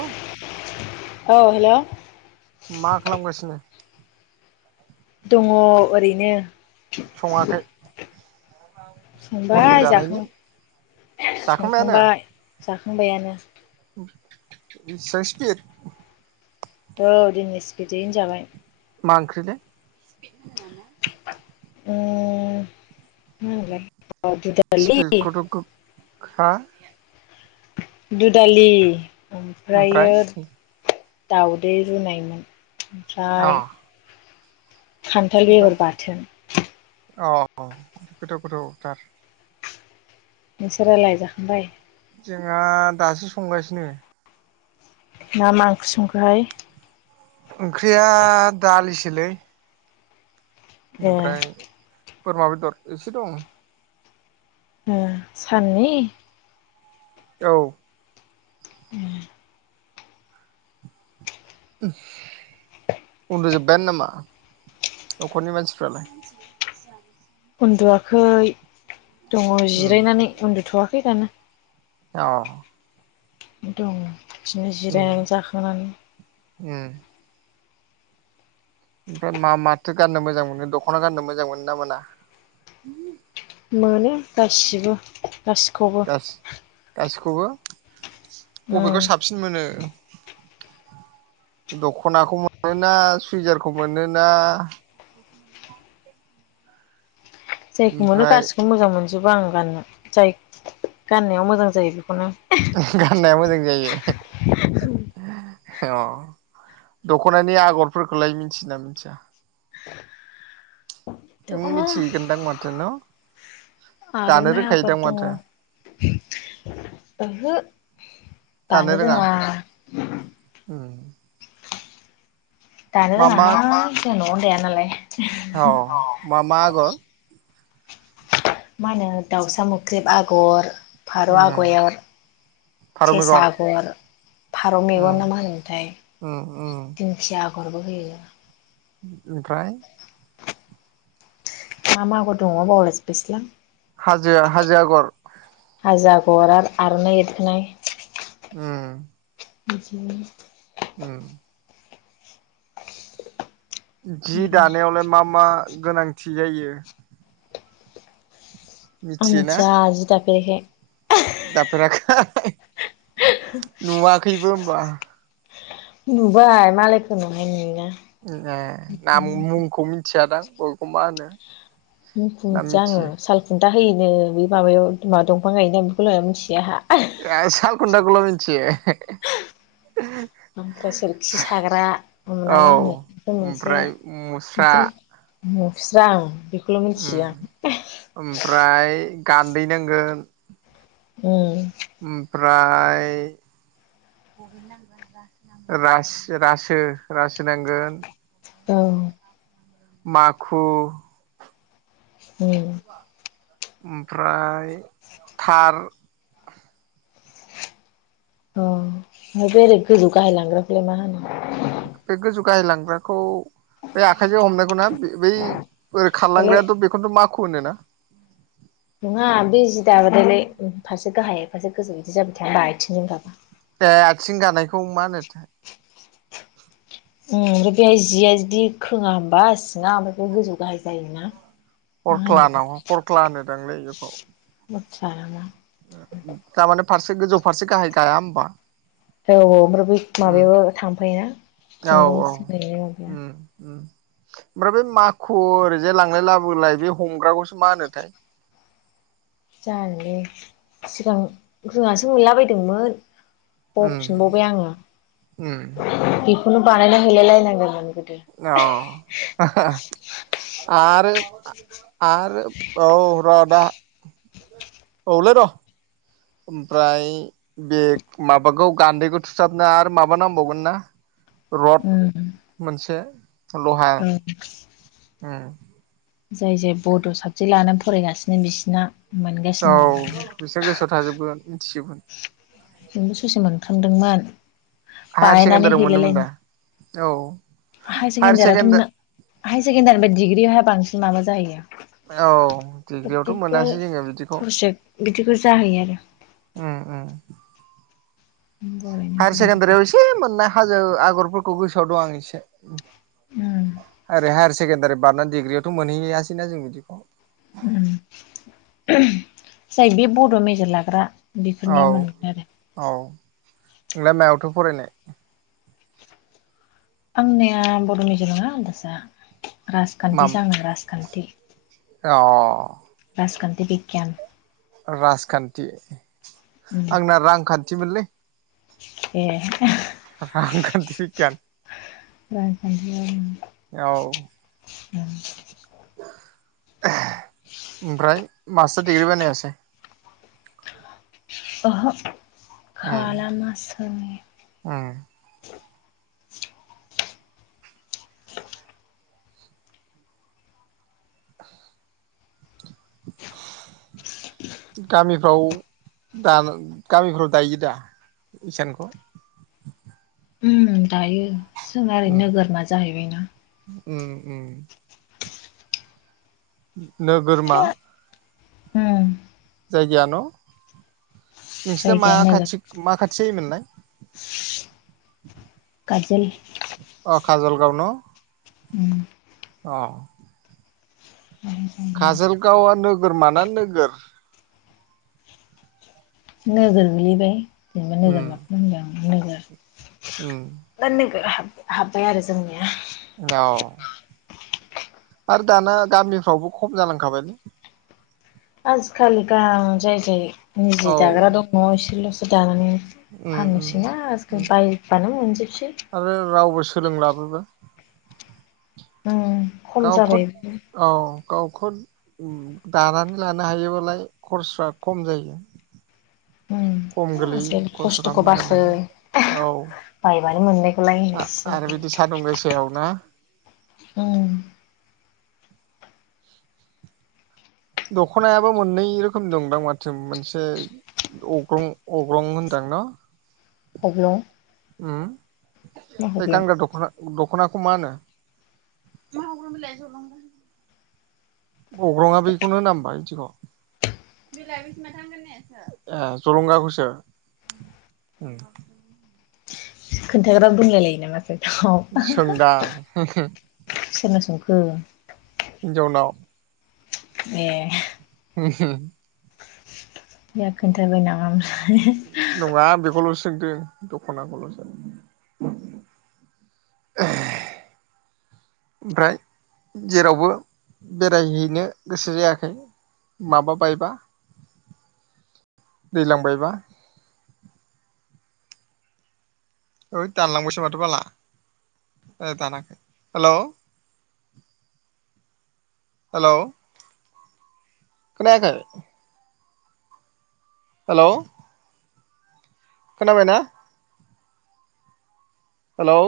औ। औ हेल'। मा खालामगासिनो? दङ ओरैनो। सङाखै? हरनि संबाय, जानायनि जाखां जाखांबायानो संखांबाय जाखांबायानो। इसां स्पित। औ दिनिस बिदियैनो जाबाय। मा ओंख्रिलै। स्पिडखौथ' [unintelligible] गोखा दुदालि, ओमफ्राय ओमफ्रायो दाउदै रुनायमोन, अ ओमफ्राय खान्थाल बेगर बाथोन। अह गोथाव गोथावथार। नोंसोरालाय जाखांबाय? जोंहा दासो संगासिनो। ना मा ओंख्रि संख्रि संखोहाय? ओंख्रिया दालिसोलै। ए ओमफ्राय बोरमा बेदर एसे दं। साननि? औ। [inaudible] [inaudible] उन्दुजोबबायानो नामा न'खरनि मानसिफ्रालाय? उन्दुवाखै दङ जिरायनानै उन्दुथ'वाखै दानो। अह। दं बिदिनो जिरायनानै जाखांनानै। [inaudible] ओमफ्राय मा माथो गाननो मोजां मोनो दख'ना गाननो मोजां मोनो ना मोना? मोनो गासिबो गासिखौबो। बो बबेखौ उम साबसिन मोनो? दख'नाखौ मोनोना सुइजारखौ मोनोना? जायखौ मोनो ओमफ्राय गासिखौबो मोजां मोनजोबो आं गाननो जाय गाननायाव मोजां जायो बेखौनो। गाननाया मोजां जायो [unintelligible] अ दख'नानि आगरफोरखौलाय मिन्थियो ना मिथिया? नों दङ मिथिगोन दां माथो न? दानो आर'नाय आगर रोंखायोदां दङो माथो ओहो दानो रोङा उम दानो मा रोङा मा हां जोंहा न'आवनो दाया नालाय। औ मा मा आगर मा होनो दाउसा मोख्रेब आगर, फारौ उम आग'अर फारौ सेसा मेगन आगर, फारौ उम मेगन नामा होनोथाय उम उम दिंखिया आग गरबो होयो ओमफ्राय मा मा [unintelligible] दङ बावला जोबबायसोलां। हाजो हाजो आगर हाजो आगर आर आर'नाय एरखोनाय। उम बिदि [inaudible] उम जि दानायावलाय मा मा गोनांथि जायो? आं मिथियोना मिथिया जि दाफेरिखाय। दाफेराखै [unintelligible] नुवाखैबो होनबा। नुबाय मालायखौ नुहाय नुयोना। ए नाम मुंखौ मिथियादां अबेखौ मा होनो मुंखौ ना मिथिया आङो मिथियो साल खुं दा होयोनो बि माबायावा दंफां गायोना बेखौलाय मिथिया आंहा। सालखुन्था खौल' मिथियो [unintelligible] ओमफ्राय सोरखि साग्रा ना औ मा होनो? [unintelligible] मोनसे ओमफ्राय मुस्रा बिदि नफस्रां आं बेखौल' मिथियो उम आं [unintelligible] गान्दैनांगोन। [unintelligible] ओमफ्राय [unintelligible] रास रासो रासो नांगोन। औ। माखु उम। ओमफ्राय थार अ ओमफ्राय बेलेग गोजौ गाहाय लांग्राखौलाय मा होनो? बे गोजौ गाहाय लांग्राखौ बे आखाइजों हमनायखौ ना बै ओरै दालाय खारलांग्रायाथ' बेखौनोथ' मााखु होन ना? नङा बे जि दाबथायलाय फारसे गाहाय फारसे गोजौ बिदि जाबायथायाया होमबा आथिंजोंखाबा ए आथिं जानायखौ मा होनो? [inaudible] उम [unintelligible] बेहाय जिया जुदि खोङा होमबा सिङा ओमफ्राय बे गोजौ गाहाय जायोना? मा हरख्ला होनो होनाव खरख्ला होनोदांलै बेखौ [unintelligible] थारमाने फारसे गोजौ फारसे गाहाय गाया होमबा औ औ ओमफ्राय बै उम माबायाबो थांफायोना औ खुन्दुं औ सिनाय माबाया उम उम ओमफ्राय बे माखु ओरैजाय लांलाय लाबोलाय बे हमग्राखौसो मा होनोथाय [inaudible] जानोलै सिगां जेङासो मोनला बायदोंमोन उम बफिनबावबाय आङो उम [unintelligible] बेखौनो बानायना हैलाय लायनांगोनमोन गो औ आरो आरो औ र'दा औलै र' ओमफ्राय बे माबाखौ गान्दैखौ थुसाबनो आरो माबा नांबावगोन ना र'ड ओं मोनसे ल'हा जाय जाय बड' साबजेक्ट लानानै फरायगासिनो बिसिना औ मोनगासिनो दं दानिया बिसोर गोसोआव थाजोबगोन मिथिजोबगोन। जोंबो ससे मोनखांदोंमोन हायार बानायनानै सेकेण्डारियाव हैलाय मोनोमोन दा औ लायनो हाय हायार सेकणडारियावाथ' सेकेणडारि हाय सेकणडारि दिग्रि बांसिन माबा जायो औ डिग्रियावथ' प्रेक्टिकेल मोनासै जोङो बिदिखौ प्रजेक बिदिखौ जाहैयो आरो उम उम बर'नि हायार गुबै जायो। सेकेण्डारियाव एसे मोननाय हाजो आगरफोरखौ गोसोआव दं आं एसे उम ओरै हायार सेकेण्डारि बारनानै डिग्रियावथ' मोनहैयासैना जों बिदिखौ जाय बे बड' मेजेर लाग्रा औ बेफोरनिया मोनगोन आरो औ नोंलाय मायावथ' फरायनाय आंनिया बर'मेजरावनोगोजा राजखान्थिसो आं राजखान्थि अह राजखान्थि बिगियान राजखान्थि आंना रांखान्थिमोनलै एह रांखान्थि बिगियान रांखान्थि ओं औ। ओमफ्राय मास्टार दिडिग्रि बानायासै ओहो उम खालामासै। उम गामिफ्राव दा गामिफ्राव दायो दा इसानखौ उम दायो जों ओरै उम नोगोरमा जाहैबायना उम उम नोगोरमा उम। जायगाय न'नोंसिना मा जायगाया नोगोर खाथि मा खाथि जायोमोनलाय गाजोल खाजलगाव न' उम अह माबा जायो आरो काजलगावआ नोगोर माना नोगोर नोगोर गोलैबाय जेनेबा नोगोर उम माखौ होनदों नोगोर उम दा नोगोर हाबबाय आरो जोंनिया औ आरो दाना गामिफ्रावबो खम जालांखाबाय आजिखालि गा जाय जाय औ निजे दाग्रा दं इसोरल'सो दङ दानानै उम उम फानोसैना उम आजिखालि बायबानो मोनजोबसै सोलोंलाबोबाय ओ गावखुद औ गावखुद उम दानानै लानो हायोबालाय खरस्रा खम जायो। उम खम गोलैयो आजिखालि खरस'राम खस्थ'खौ बासो नागोदनाय औ बायबानो मोननायखौलाय आ होनोसै आरो बिदि सान्दुं गोसायाव ना औ दखनायाबो मोननै रोखोम दंदां माथो मोनसे अग्लं अग्रं होनदां न' [unintelligible] उम मा ओइ हब्लं गानग्रा दखोना दखना खौ मानो मा अग्रं बिलाइ जलंगासो अग्रंआ बेखौनो होना होमबा इदिखौ बैलाय बैसो माथो आं गाननायासो ए जलंगाखौसो ओं खोन्थाग्राबो दंलाय लायो नामाथाय सोंदां सोरनाव सोंखो हिन्जावनाव ए [unintelligible] बे खोनथाबायनामा [unintelligible] नङा बेखौल'सो सोंदों दख'नाखौल'सो [unintelligible] ओमफ्राय जेरावबो बेरायहैनो गोसो जायाखै माबा बायबा दैलां बायबा ओइ दानलांबायसो माथो बाला ए दानाखै हेल' हेलौ खोनायाखै हेलौ खोनाबायना हेलौ